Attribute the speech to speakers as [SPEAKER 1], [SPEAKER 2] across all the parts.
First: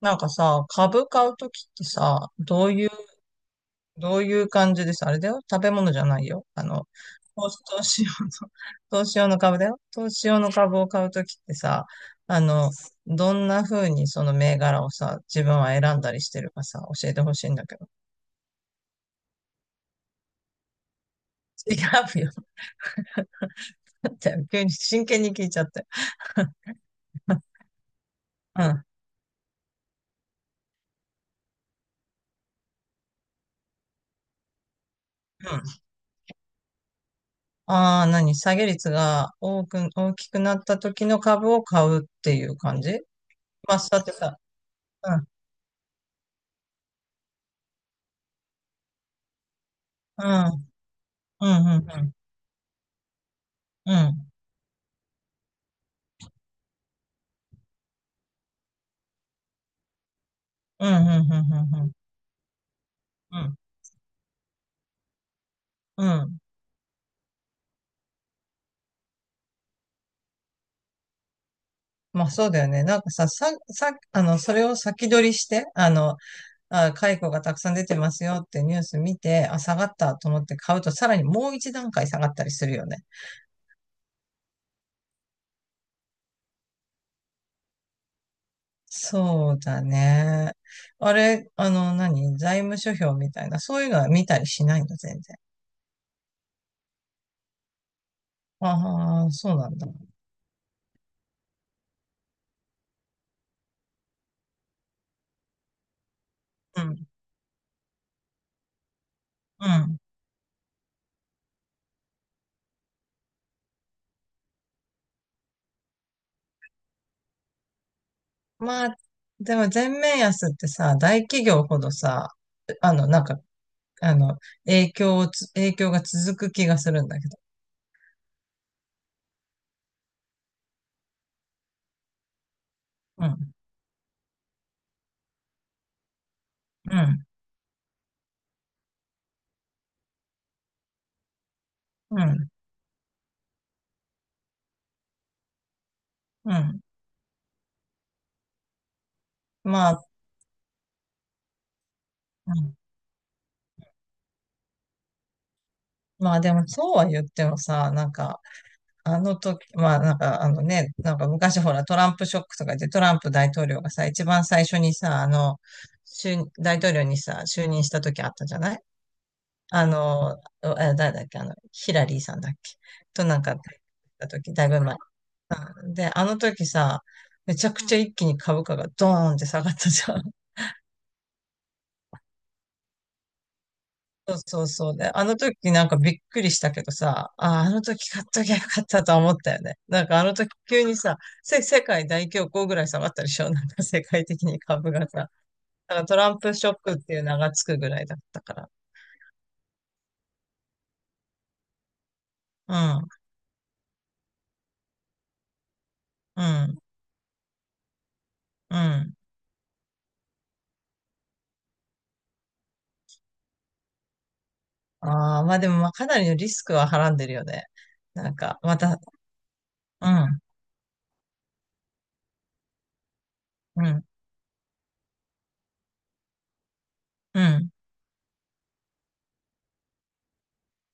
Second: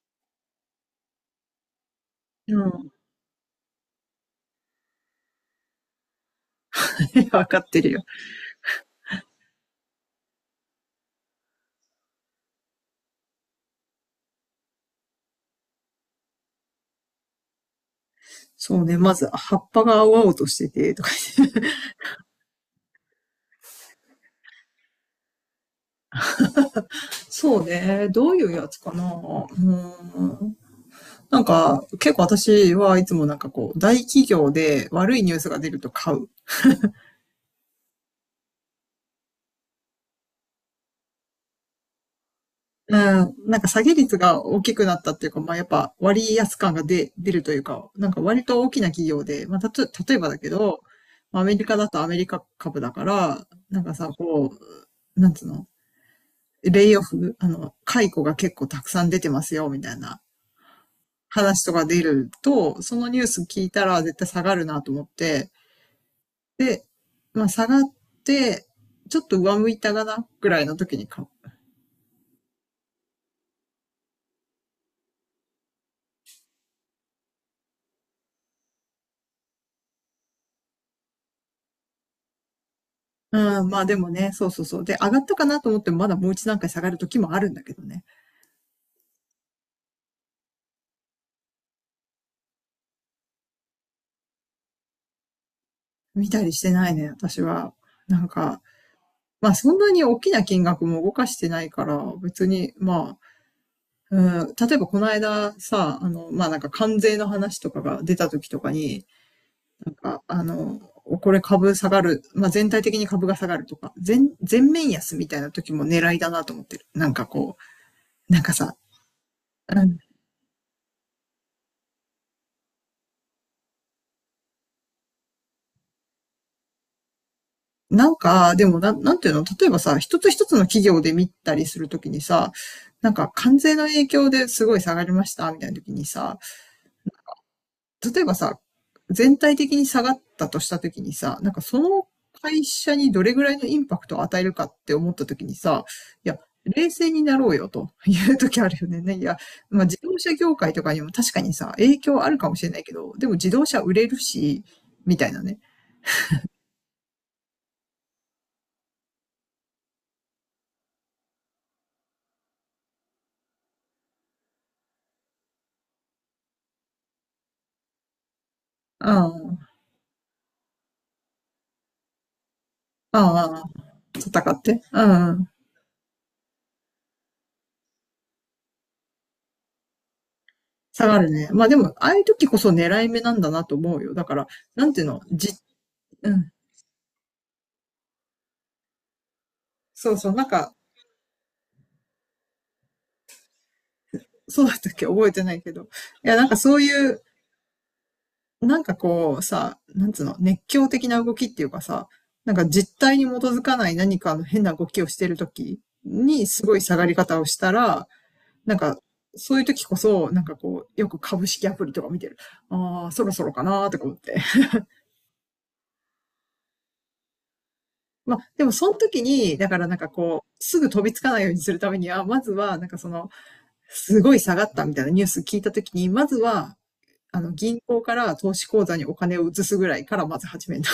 [SPEAKER 1] なんかさ、株買うときってさ、
[SPEAKER 2] う
[SPEAKER 1] どうい
[SPEAKER 2] ん。
[SPEAKER 1] う、どういう感じでさ、あれだよ。食べ物じゃないよ。
[SPEAKER 2] わ
[SPEAKER 1] 投
[SPEAKER 2] か
[SPEAKER 1] 資
[SPEAKER 2] って
[SPEAKER 1] 投
[SPEAKER 2] るよ。
[SPEAKER 1] 資用の、投資用の株だよ。投資用の株を買うときってさ、あの、どんな風にその銘柄をさ、自分は選んだりしてるかさ、教えてほしいんだけど。
[SPEAKER 2] そうね。まず、葉っぱが青々としてて、とか言って。
[SPEAKER 1] 違うよ。だって、急に真剣に聞いちゃって。
[SPEAKER 2] そうね。どういう
[SPEAKER 1] うん。
[SPEAKER 2] や
[SPEAKER 1] う
[SPEAKER 2] つ
[SPEAKER 1] ん。
[SPEAKER 2] かな。ーん。なんか、結構私はいつもなんかこう、大企業で悪いニュースが出ると買う。
[SPEAKER 1] ああ、何下げ率が多く、大きくなった時の株を買うっていう感
[SPEAKER 2] う
[SPEAKER 1] じ。
[SPEAKER 2] ん。なんか
[SPEAKER 1] まあ、
[SPEAKER 2] 下げ
[SPEAKER 1] だって
[SPEAKER 2] 率
[SPEAKER 1] さ、
[SPEAKER 2] が大きくなっ
[SPEAKER 1] う
[SPEAKER 2] たっ
[SPEAKER 1] ん、
[SPEAKER 2] ていうか、まあやっぱ割安感が出るというか、なんか割と大きな企業で、まあたと、例え
[SPEAKER 1] う
[SPEAKER 2] ばだ
[SPEAKER 1] ん、
[SPEAKER 2] けど、まあア
[SPEAKER 1] う
[SPEAKER 2] メリ
[SPEAKER 1] ん、
[SPEAKER 2] カ
[SPEAKER 1] う
[SPEAKER 2] だ
[SPEAKER 1] ん、
[SPEAKER 2] と
[SPEAKER 1] う
[SPEAKER 2] ア
[SPEAKER 1] ん。
[SPEAKER 2] メリカ株だから、なん
[SPEAKER 1] う
[SPEAKER 2] かさ、
[SPEAKER 1] ん。
[SPEAKER 2] こう、なんつうの、レイオフ、解雇が結構たくさん出てますよ、みたいな
[SPEAKER 1] うん、うん、うん、
[SPEAKER 2] 話と
[SPEAKER 1] うん、
[SPEAKER 2] か
[SPEAKER 1] うん。
[SPEAKER 2] 出ると、そのニュー
[SPEAKER 1] う
[SPEAKER 2] ス
[SPEAKER 1] ん、
[SPEAKER 2] 聞いたら絶対下がるなと思って、
[SPEAKER 1] うん。
[SPEAKER 2] で、まあ下がって、ちょっと上向いたかな、ぐらいの時に買う。
[SPEAKER 1] まあそうだよね。なんかさ、それを先取りして、あ、解雇がたくさん出てますよってニュース見て、あ、下がったと思って買うと、さらにもう一段階下がったりするよね。
[SPEAKER 2] うん、まあでもね、そうそうそう。で、上がったかなと思ってもまだもう一段階下がる時もあるんだけどね。
[SPEAKER 1] そうだね。あれ、何財務諸表みたいな、そういうのは見たりしないの、全然。
[SPEAKER 2] 見たりしてないね、私は。なんか、
[SPEAKER 1] ああ、
[SPEAKER 2] まあ
[SPEAKER 1] そうな
[SPEAKER 2] そん
[SPEAKER 1] んだ。
[SPEAKER 2] なに大きな金額も動かしてないから、別に、まあ、うん、例えばこの間さ、まあ、なんか
[SPEAKER 1] う
[SPEAKER 2] 関
[SPEAKER 1] ん、
[SPEAKER 2] 税の話とかが出た時とかに、
[SPEAKER 1] う
[SPEAKER 2] なん
[SPEAKER 1] ん。
[SPEAKER 2] か、これ株下がる、まあ、全体的に株が下がるとか、全面安みたいな時も狙いだなと思ってる。なんかこう、なんかさ、
[SPEAKER 1] まあ、でも
[SPEAKER 2] う
[SPEAKER 1] 全
[SPEAKER 2] ん、
[SPEAKER 1] 面安ってさ、大企業ほどさ、なんかあの、影響が続く気がするんだけど。
[SPEAKER 2] なんか、でもな、なんていうの、例えばさ、一つ一つの企業で見たりするときにさ、なん
[SPEAKER 1] う
[SPEAKER 2] か
[SPEAKER 1] ん、
[SPEAKER 2] 関税の影響ですごい下がりました、みたいなときにさ、
[SPEAKER 1] うん、
[SPEAKER 2] 例えばさ、全体的に下がったとしたときにさ、なんかその
[SPEAKER 1] うん、
[SPEAKER 2] 会社にどれぐらいのインパクトを与えるかって思ったときにさ、いや、
[SPEAKER 1] うん。
[SPEAKER 2] 冷静になろうよと いうときあるよね。まあ、
[SPEAKER 1] ま
[SPEAKER 2] 自
[SPEAKER 1] あ、
[SPEAKER 2] 動車業界とかにも確かにさ、影響あるか
[SPEAKER 1] う
[SPEAKER 2] もしれ
[SPEAKER 1] ん。
[SPEAKER 2] ないけど、でも自動車売れるし、みたいなね。
[SPEAKER 1] まあでもそうは言ってもさ、なんか、あの時、まあなんかあのね、なんか昔ほらトランプショックとかでトランプ大統領がさ、一番最初にさ、あの、就大統領にさ、就任した時あったじゃない。
[SPEAKER 2] うん、
[SPEAKER 1] あの、あ誰だっけ、ヒラリーさんだっけとなんか、
[SPEAKER 2] ああ、
[SPEAKER 1] た
[SPEAKER 2] 戦
[SPEAKER 1] 時、
[SPEAKER 2] っ
[SPEAKER 1] だいぶ
[SPEAKER 2] て。
[SPEAKER 1] 前。
[SPEAKER 2] うんうん。
[SPEAKER 1] で、あの時さ、めちゃくちゃ一気に株価がドーンって下がったじゃん。
[SPEAKER 2] 下がるね。まあでも、ああいう時こそ狙い目なんだなと思うよ。だか
[SPEAKER 1] そう
[SPEAKER 2] ら、
[SPEAKER 1] そう
[SPEAKER 2] な
[SPEAKER 1] そ
[SPEAKER 2] ん
[SPEAKER 1] う
[SPEAKER 2] ていう
[SPEAKER 1] ね。
[SPEAKER 2] の、
[SPEAKER 1] あの時なんかびっ
[SPEAKER 2] う
[SPEAKER 1] くり
[SPEAKER 2] ん。
[SPEAKER 1] したけどさ、ああ、あの時買っときゃよかったとは思ったよね。なん
[SPEAKER 2] そう
[SPEAKER 1] かあ
[SPEAKER 2] そう、
[SPEAKER 1] の
[SPEAKER 2] なん
[SPEAKER 1] 時
[SPEAKER 2] か、
[SPEAKER 1] 急にさ、世界大恐慌ぐらい下がったでしょ なんか世界的に
[SPEAKER 2] そうだった
[SPEAKER 1] 株
[SPEAKER 2] っけ。
[SPEAKER 1] が
[SPEAKER 2] 覚
[SPEAKER 1] さ。
[SPEAKER 2] えてないけど。い
[SPEAKER 1] なんかトラ
[SPEAKER 2] や、
[SPEAKER 1] ン
[SPEAKER 2] なん
[SPEAKER 1] プ
[SPEAKER 2] か
[SPEAKER 1] ショッ
[SPEAKER 2] そう
[SPEAKER 1] クっ
[SPEAKER 2] い
[SPEAKER 1] てい
[SPEAKER 2] う、
[SPEAKER 1] う名がつくぐらいだったから。
[SPEAKER 2] なんかこうさ、なんつうの、熱狂的な動きっていうかさ、なんか
[SPEAKER 1] う
[SPEAKER 2] 実
[SPEAKER 1] ん、
[SPEAKER 2] 体に基づかない何かの変な動きをしてるとき
[SPEAKER 1] う
[SPEAKER 2] にすご
[SPEAKER 1] ん、
[SPEAKER 2] い下がり方をしたら、な
[SPEAKER 1] う
[SPEAKER 2] んか
[SPEAKER 1] ん。
[SPEAKER 2] そういう時こそ、なんかこう、よく株式アプリとか見てる。ああ、そろそろかなーとか思って。
[SPEAKER 1] ああ、まあでもまあかなりのリスクははらんでるよね。なん
[SPEAKER 2] まあ、
[SPEAKER 1] か、
[SPEAKER 2] でも
[SPEAKER 1] ま
[SPEAKER 2] その
[SPEAKER 1] た、
[SPEAKER 2] 時に、だからなんか
[SPEAKER 1] うん、
[SPEAKER 2] こう、すぐ飛びつかないようにするためには、まずは、なんかその、
[SPEAKER 1] うん、
[SPEAKER 2] すごい下がったみたいなニュース聞いた時に、まずは、
[SPEAKER 1] うん。
[SPEAKER 2] 銀行から投資口座にお金を移すぐらいからまず始めた。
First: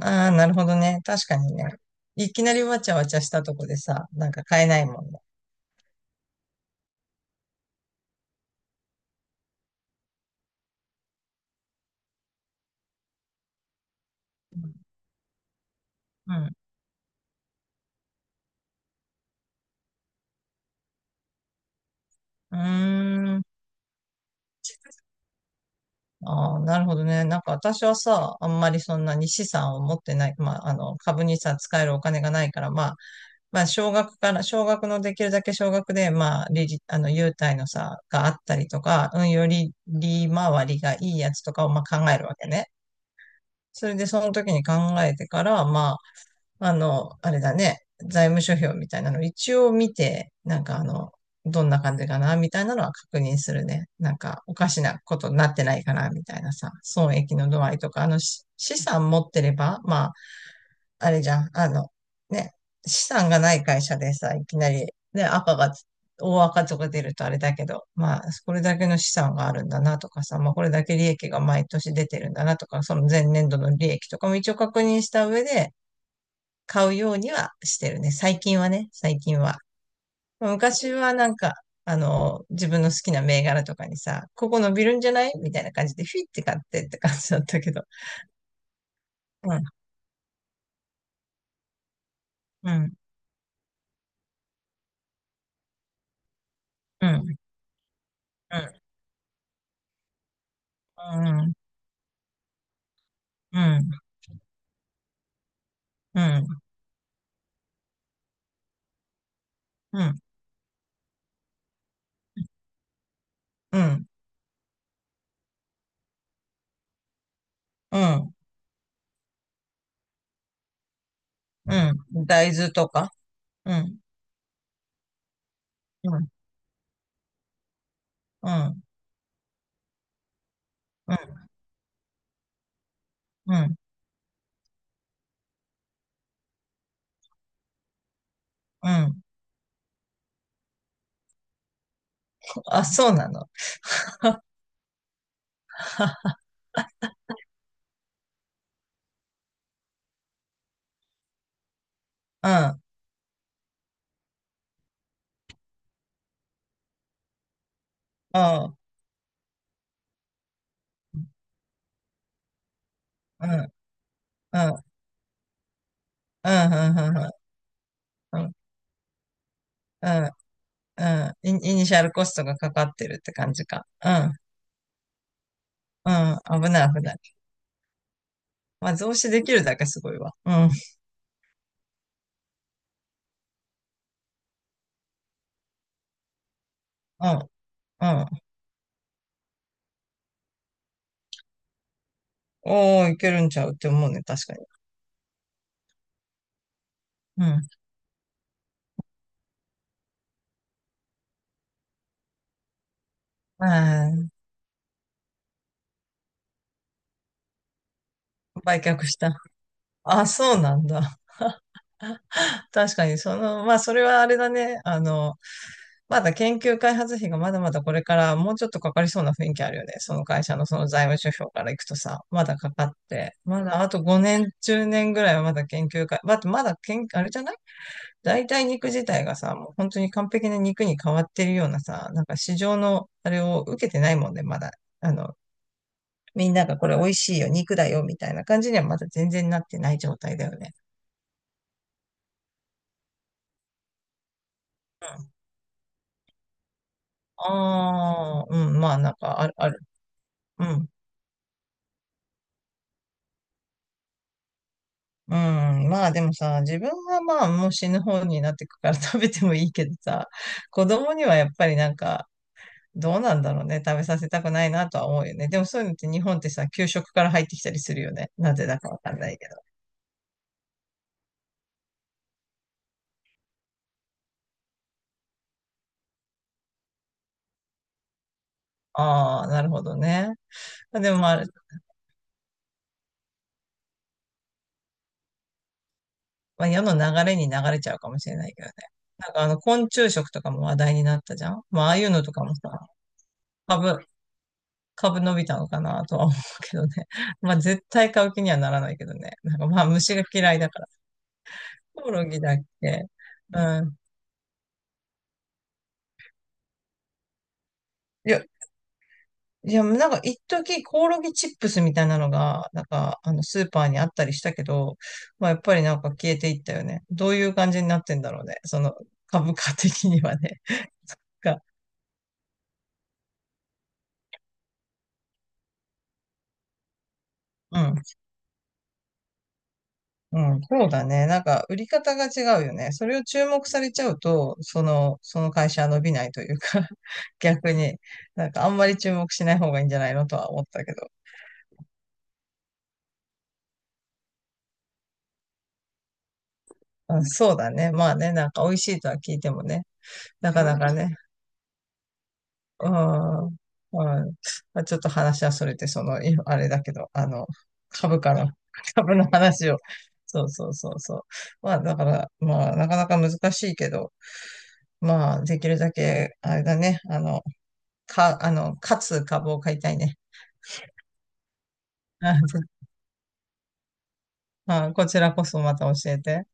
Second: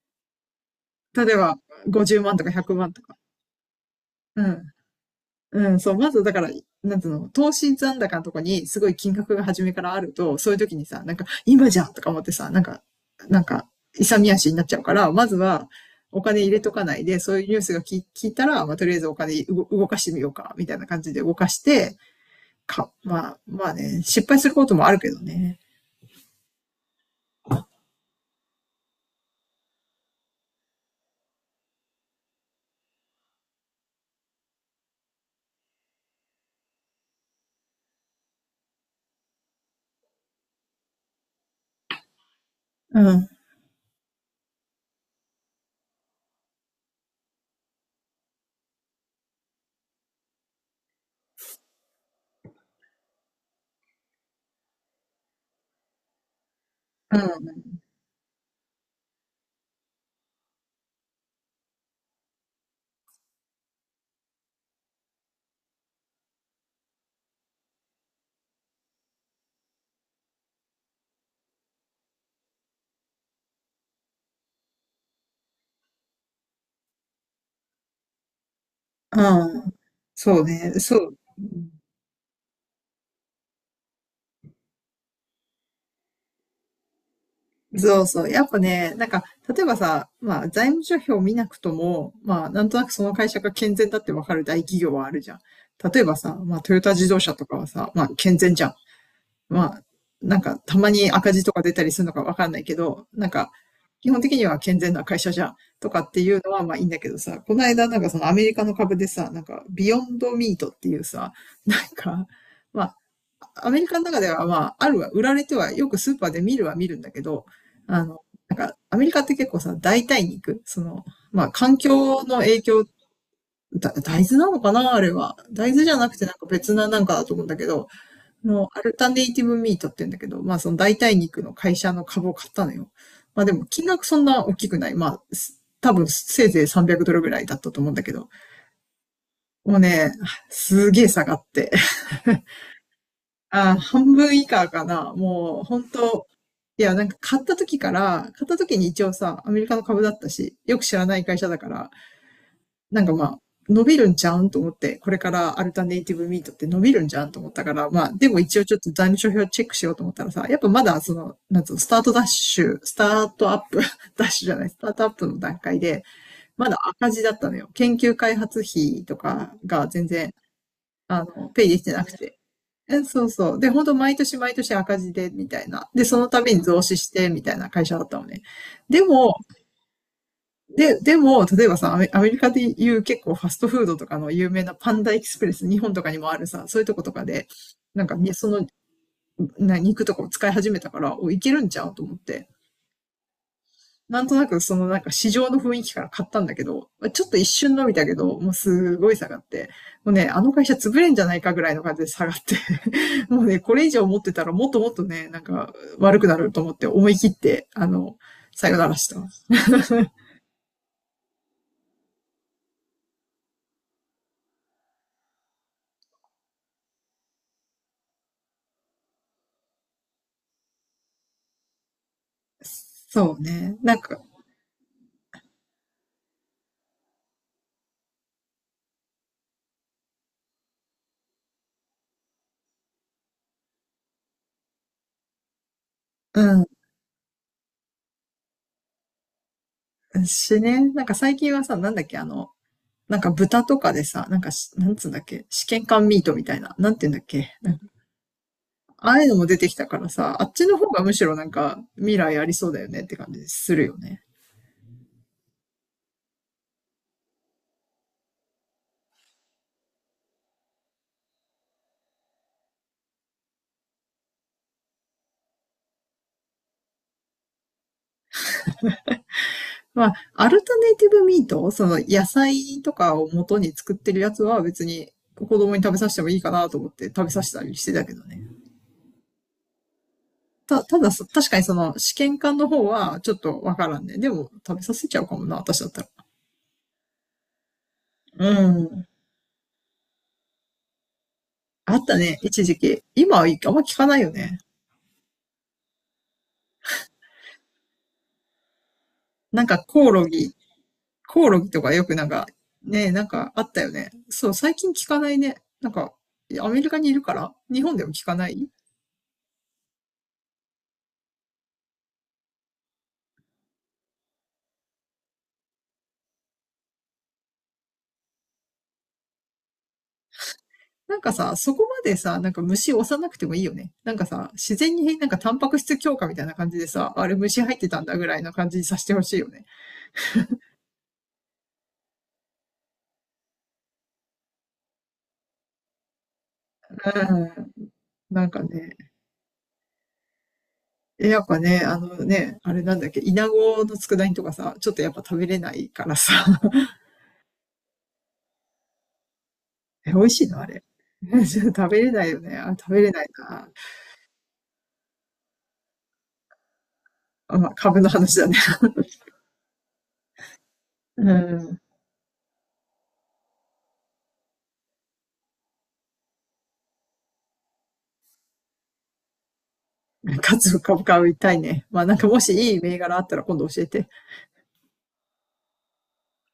[SPEAKER 1] ああ、なるほどね。確
[SPEAKER 2] 例え
[SPEAKER 1] かに
[SPEAKER 2] ば、
[SPEAKER 1] ね。
[SPEAKER 2] 50
[SPEAKER 1] い
[SPEAKER 2] 万
[SPEAKER 1] き
[SPEAKER 2] とか
[SPEAKER 1] なり
[SPEAKER 2] 100
[SPEAKER 1] わち
[SPEAKER 2] 万
[SPEAKER 1] ゃ
[SPEAKER 2] と
[SPEAKER 1] わ
[SPEAKER 2] か。
[SPEAKER 1] ちゃしたとこでさ、なん
[SPEAKER 2] う
[SPEAKER 1] か
[SPEAKER 2] ん。
[SPEAKER 1] 買えないもんね。
[SPEAKER 2] うん、そう、まずだから、なんつうの、投資残高のとこにすごい金額が初めからあると、そういう時にさ、なんか、今じゃんとか思ってさ、なんか、勇み足に
[SPEAKER 1] う
[SPEAKER 2] なっ
[SPEAKER 1] ん、
[SPEAKER 2] ちゃうから、まずは、お金入れとかないで、そういうニュースが聞いたら、まあ、とりあえずお金動かしてみようか、みたいな感じで動かして、
[SPEAKER 1] う
[SPEAKER 2] か、ま
[SPEAKER 1] ん。う
[SPEAKER 2] あ、
[SPEAKER 1] ーん。
[SPEAKER 2] まあね、失敗することもあるけどね。
[SPEAKER 1] ああ、なるほどね。なんか私はさ、あんまりそんなに資産を持ってない、まあ、株にさ、使えるお金がないから、まあ、少額から、少額のできるだけ少額で、まあ、利率、優待のさ、があったりとか、うん、より利回りがいいやつとかを、まあ、考えるわけね。
[SPEAKER 2] うん。
[SPEAKER 1] それで、その時に考えてから、まあ、あれだね、財務諸表みたいなの一応見て、なんかどんな感じかな、みたいなのは確認するね。なんか、おかしなことになってないかな、みたいなさ、損
[SPEAKER 2] う
[SPEAKER 1] 益の
[SPEAKER 2] ん。
[SPEAKER 1] 度合いとか、資産持ってれば、まあ、あれじゃん、ね、資産がない会社でさ、いきなり、ね、大赤とか出るとあれだけど、まあ、これだけの資産があるんだなとかさ、まあ、これだけ利益が毎年出てるんだなとか、その前年度の利益とかも一応確認した上で、買うようにはしてるね。最近はね、最近
[SPEAKER 2] う
[SPEAKER 1] は。
[SPEAKER 2] ん。そうね。
[SPEAKER 1] 昔
[SPEAKER 2] そ
[SPEAKER 1] は
[SPEAKER 2] う。
[SPEAKER 1] なんか、自分の好きな銘柄とかにさ、ここ伸びるんじゃないみたいな感じで、フィって買ってって感じだったけど。
[SPEAKER 2] そうそう。やっぱね、なんか、
[SPEAKER 1] う
[SPEAKER 2] 例
[SPEAKER 1] ん、
[SPEAKER 2] えばさ、まあ、財務諸表を見なくとも、まあ、なん
[SPEAKER 1] う
[SPEAKER 2] となく
[SPEAKER 1] ん、
[SPEAKER 2] その会社が健全だってわかる大企業はあるじゃん。例えばさ、まあ、トヨタ
[SPEAKER 1] う
[SPEAKER 2] 自動車
[SPEAKER 1] ん、
[SPEAKER 2] とかはさ、まあ、健全
[SPEAKER 1] う
[SPEAKER 2] じゃん。
[SPEAKER 1] ん、
[SPEAKER 2] まあ、なんか、たまに
[SPEAKER 1] う
[SPEAKER 2] 赤字と
[SPEAKER 1] ん、
[SPEAKER 2] か出たりするのかわかんないけど、なんか、
[SPEAKER 1] うん、
[SPEAKER 2] 基本的には健全な会社じゃん。とかって
[SPEAKER 1] うん、
[SPEAKER 2] いう
[SPEAKER 1] う
[SPEAKER 2] のは、
[SPEAKER 1] ん、
[SPEAKER 2] まあいいんだけどさ、この間、なんかそのアメリカの株でさ、なんか、ビヨ
[SPEAKER 1] う
[SPEAKER 2] ン
[SPEAKER 1] ん、
[SPEAKER 2] ドミートっていうさ、なんか、まあアメリカの中では、まあ、あるは、売られては、よくスーパーで見るは見るんだけど、
[SPEAKER 1] う
[SPEAKER 2] あの、
[SPEAKER 1] ん、
[SPEAKER 2] なんか、アメリカって結構さ、代替肉、その、まあ、環
[SPEAKER 1] う
[SPEAKER 2] 境
[SPEAKER 1] ん、
[SPEAKER 2] の
[SPEAKER 1] 大
[SPEAKER 2] 影
[SPEAKER 1] 豆
[SPEAKER 2] 響、
[SPEAKER 1] とか。うん、
[SPEAKER 2] 大豆なのかなあれは。大豆じゃなく
[SPEAKER 1] う
[SPEAKER 2] て
[SPEAKER 1] ん、
[SPEAKER 2] なんか別ななんかだと思うんだけど、あ
[SPEAKER 1] う
[SPEAKER 2] のア
[SPEAKER 1] ん、
[SPEAKER 2] ルタネイティブミートって言うんだけど、まあその代
[SPEAKER 1] う
[SPEAKER 2] 替肉
[SPEAKER 1] ん、
[SPEAKER 2] の会社の株を買ったのよ。まあで
[SPEAKER 1] う
[SPEAKER 2] も
[SPEAKER 1] ん、
[SPEAKER 2] 金額そんな大きくない。まあ、多分せいぜい300ドルぐらいだったと思うんだけど、
[SPEAKER 1] うん。
[SPEAKER 2] もうね、すげえ下がって、
[SPEAKER 1] あ、そうなの。
[SPEAKER 2] あー、半分以下かな。もう、本当、いや、なんか買った時から、買った時に一応さ、アメリカの株だったし、よく知らない会社だから、
[SPEAKER 1] うん、
[SPEAKER 2] なんかまあ、伸びるんちゃうんと思って、これからアルタネイティブミートって伸びるんじゃんと思ったから、まあ、でも
[SPEAKER 1] う
[SPEAKER 2] 一応ちょ
[SPEAKER 1] ん、
[SPEAKER 2] っと財務諸表チェックしようと思ったらさ、やっぱまだその、なんつうの、スタートダッシュ、スター
[SPEAKER 1] う
[SPEAKER 2] ト
[SPEAKER 1] ん、
[SPEAKER 2] ア
[SPEAKER 1] うん、
[SPEAKER 2] ップ ダッシュじゃ
[SPEAKER 1] う
[SPEAKER 2] な
[SPEAKER 1] ん、
[SPEAKER 2] い、ス
[SPEAKER 1] うん、
[SPEAKER 2] タートアップの段階で、まだ赤
[SPEAKER 1] う
[SPEAKER 2] 字だ
[SPEAKER 1] ん、
[SPEAKER 2] ったのよ。研究開
[SPEAKER 1] うん、うん。
[SPEAKER 2] 発費とかが全然、
[SPEAKER 1] うん。
[SPEAKER 2] ペイ
[SPEAKER 1] イ
[SPEAKER 2] でき
[SPEAKER 1] ニ
[SPEAKER 2] て
[SPEAKER 1] シャ
[SPEAKER 2] なく
[SPEAKER 1] ルコス
[SPEAKER 2] て。
[SPEAKER 1] トがかかっ
[SPEAKER 2] え、
[SPEAKER 1] てるっ
[SPEAKER 2] そう
[SPEAKER 1] て感
[SPEAKER 2] そう。
[SPEAKER 1] じ
[SPEAKER 2] で、本
[SPEAKER 1] か。
[SPEAKER 2] 当
[SPEAKER 1] う
[SPEAKER 2] 毎
[SPEAKER 1] ん。
[SPEAKER 2] 年毎年赤字で、みたいな。で、その度
[SPEAKER 1] う
[SPEAKER 2] に
[SPEAKER 1] ん。危
[SPEAKER 2] 増
[SPEAKER 1] ない、
[SPEAKER 2] 資
[SPEAKER 1] 危
[SPEAKER 2] し
[SPEAKER 1] ない。
[SPEAKER 2] て、みたいな会社だったのね。
[SPEAKER 1] まあ、
[SPEAKER 2] で
[SPEAKER 1] 増資
[SPEAKER 2] も、
[SPEAKER 1] できるだけすごいわ。うん。
[SPEAKER 2] でも、例えばさ、アメリカでいう結構ファストフードとかの有名なパンダエキスプレス、日本とかにもあるさ、そういうとことか
[SPEAKER 1] うん。
[SPEAKER 2] で、なんか
[SPEAKER 1] うん。
[SPEAKER 2] ね、その、肉とかを使い始めたから、お、いけるんちゃうと思って。
[SPEAKER 1] おー、いけるんちゃうって思う
[SPEAKER 2] な
[SPEAKER 1] ね、
[SPEAKER 2] んとな
[SPEAKER 1] 確か
[SPEAKER 2] く
[SPEAKER 1] に。
[SPEAKER 2] そのなんか市場の雰囲気から買ったんだけど、ちょっと一
[SPEAKER 1] うん。
[SPEAKER 2] 瞬伸びたけど、もうすごい下がって、もうね、あの会社潰れんじゃないかぐらいの感じで下がって、もうね、
[SPEAKER 1] あ
[SPEAKER 2] これ以上持っ
[SPEAKER 1] ー、
[SPEAKER 2] てたらもっともっとね、なんか悪くなると思って思い切って、さよ
[SPEAKER 1] 売
[SPEAKER 2] なら
[SPEAKER 1] 却
[SPEAKER 2] した。
[SPEAKER 1] し た。あ、そうなんだ。確かに、その、まあ、それはあれだね。まだ研究開発費がまだまだこれからもうちょっとかかりそうな雰囲気あるよね。その会社のその財務諸表からいくとさ、まだかかっ
[SPEAKER 2] そ
[SPEAKER 1] て、
[SPEAKER 2] う
[SPEAKER 1] ま
[SPEAKER 2] ね。
[SPEAKER 1] だあ
[SPEAKER 2] なん
[SPEAKER 1] と
[SPEAKER 2] か、
[SPEAKER 1] 5年、10年ぐらいはまだ研究開、まだ、まだ研、あれじゃない。代替肉自体がさ、もう本当に完璧な肉に変わってるようなさ、なんか市場のあれを受けてないもんね、まだ。あの、
[SPEAKER 2] う
[SPEAKER 1] みん
[SPEAKER 2] ん。
[SPEAKER 1] ながこれ美味しいよ、肉だよ、みたいな感じにはまだ全然なってない状態だよ
[SPEAKER 2] し
[SPEAKER 1] ね。
[SPEAKER 2] ね、なんか最近はさ、なんだっけ、なんか豚とかでさ、なんかし、なんつうんだっけ、試験管ミートみたいな、なんていうんだっ
[SPEAKER 1] あ
[SPEAKER 2] け、なん、
[SPEAKER 1] あ、うん、まあ
[SPEAKER 2] あ
[SPEAKER 1] なん
[SPEAKER 2] あいうの
[SPEAKER 1] か
[SPEAKER 2] も
[SPEAKER 1] ある、
[SPEAKER 2] 出て
[SPEAKER 1] あ
[SPEAKER 2] き
[SPEAKER 1] る。
[SPEAKER 2] たからさ、あっ
[SPEAKER 1] う
[SPEAKER 2] ちの
[SPEAKER 1] ん。
[SPEAKER 2] 方がむしろなんか未来ありそうだよねって感じするよね。
[SPEAKER 1] うん、まあでもさ、自分はまあもう死ぬ方になってくから 食べてもいいけどさ、子供にはやっぱりなんか、どうなんだろうね。食べさせたくないなとは思うよね。でもそういうのって日本ってさ、給食から入ってきたりするよね。なぜだかわかんないけど。
[SPEAKER 2] まあ、アルタネイティブミート、その野菜とかを元に作ってるやつは別に子供に食べさせてもいいかなと思って食べさせたりしてたけどね。
[SPEAKER 1] ああ、なるほどね。
[SPEAKER 2] た、ただ
[SPEAKER 1] でも
[SPEAKER 2] そ、
[SPEAKER 1] まあ、
[SPEAKER 2] 確かにその試験管の方はちょっとわからんね。でも食べさせちゃうかもな、私だったら。
[SPEAKER 1] まあ、世の流れに流れちゃうかもしれ
[SPEAKER 2] う
[SPEAKER 1] ないけどね。
[SPEAKER 2] ん。
[SPEAKER 1] なんか昆虫食とかも話題になったじゃん。まあ、あ
[SPEAKER 2] あ
[SPEAKER 1] あ
[SPEAKER 2] っ
[SPEAKER 1] いう
[SPEAKER 2] た
[SPEAKER 1] のと
[SPEAKER 2] ね、
[SPEAKER 1] かも
[SPEAKER 2] 一
[SPEAKER 1] さ、
[SPEAKER 2] 時期。今はあんま聞
[SPEAKER 1] 株、
[SPEAKER 2] かないよね。
[SPEAKER 1] 株伸びたのかなとは思うけどね。まあ、絶対買う気にはならないけどね。なん
[SPEAKER 2] なん
[SPEAKER 1] か
[SPEAKER 2] か
[SPEAKER 1] まあ、
[SPEAKER 2] コオ
[SPEAKER 1] 虫が
[SPEAKER 2] ロ
[SPEAKER 1] 嫌
[SPEAKER 2] ギ
[SPEAKER 1] いだから。
[SPEAKER 2] コオロギとかよ
[SPEAKER 1] コオ
[SPEAKER 2] くな
[SPEAKER 1] ロ
[SPEAKER 2] ん
[SPEAKER 1] ギ
[SPEAKER 2] か、
[SPEAKER 1] だっ
[SPEAKER 2] ね
[SPEAKER 1] け？
[SPEAKER 2] えなんかあった
[SPEAKER 1] う
[SPEAKER 2] よ
[SPEAKER 1] ん。
[SPEAKER 2] ね。そう、最近聞かないね。なんか、アメリカにいるから日本でも聞
[SPEAKER 1] い
[SPEAKER 2] か
[SPEAKER 1] や
[SPEAKER 2] ない。
[SPEAKER 1] いや、なんか、一時コオロギチップスみたいなのが、なんか、スーパーにあったりしたけど、まあ、やっぱりなんか消えていったよね。どういう感じになってんだろうね。その、株価的にはね。そ
[SPEAKER 2] な
[SPEAKER 1] っ
[SPEAKER 2] んかさ、
[SPEAKER 1] か。
[SPEAKER 2] そこまでさ、なんか虫押さなくてもいいよね。なんかさ、自然になんかタンパク質強化みたいな感じでさ、あれ虫入っ
[SPEAKER 1] う
[SPEAKER 2] てた
[SPEAKER 1] ん。
[SPEAKER 2] んだぐらいの感じにさせてほしいよね。
[SPEAKER 1] うん。そうだね。なんか、売り方が違うよね。それを注目されちゃうと、その会社は伸びないというか
[SPEAKER 2] う
[SPEAKER 1] 逆
[SPEAKER 2] ん。
[SPEAKER 1] に、
[SPEAKER 2] な
[SPEAKER 1] な
[SPEAKER 2] ん
[SPEAKER 1] ん
[SPEAKER 2] か
[SPEAKER 1] か、あんま
[SPEAKER 2] ね、
[SPEAKER 1] り注目しない方がいいんじゃないのとは思ったけど。
[SPEAKER 2] え、やっぱね、あのね、あれなんだっけ、イナゴの佃煮とかさ、ちょっとやっぱ食べれないからさ。
[SPEAKER 1] うん、そうだね。まあね、なんか、美味しいとは聞いてもね。
[SPEAKER 2] え、美味しい
[SPEAKER 1] な
[SPEAKER 2] の
[SPEAKER 1] か
[SPEAKER 2] あ
[SPEAKER 1] な
[SPEAKER 2] れ。
[SPEAKER 1] かね、
[SPEAKER 2] 食べれないよね。あ、
[SPEAKER 1] あ
[SPEAKER 2] 食べれない
[SPEAKER 1] あ、
[SPEAKER 2] な。
[SPEAKER 1] はい。まあ、ちょっと話はそれて、その、あれだけど、
[SPEAKER 2] あ、株の
[SPEAKER 1] 株価
[SPEAKER 2] 話だ
[SPEAKER 1] の、
[SPEAKER 2] ね。
[SPEAKER 1] 株の話を。そうそうそうそ
[SPEAKER 2] う
[SPEAKER 1] う。まあ、
[SPEAKER 2] ん。
[SPEAKER 1] だから、まあ、なかなか難しいけど、まあ、できるだけ、あれだね、あの、か、あの、勝つ株を買いたいね。
[SPEAKER 2] かつ株買いたいね。まあなんかもしいい 銘柄あったら今度教えて。
[SPEAKER 1] あ、こちらこそまた教えて。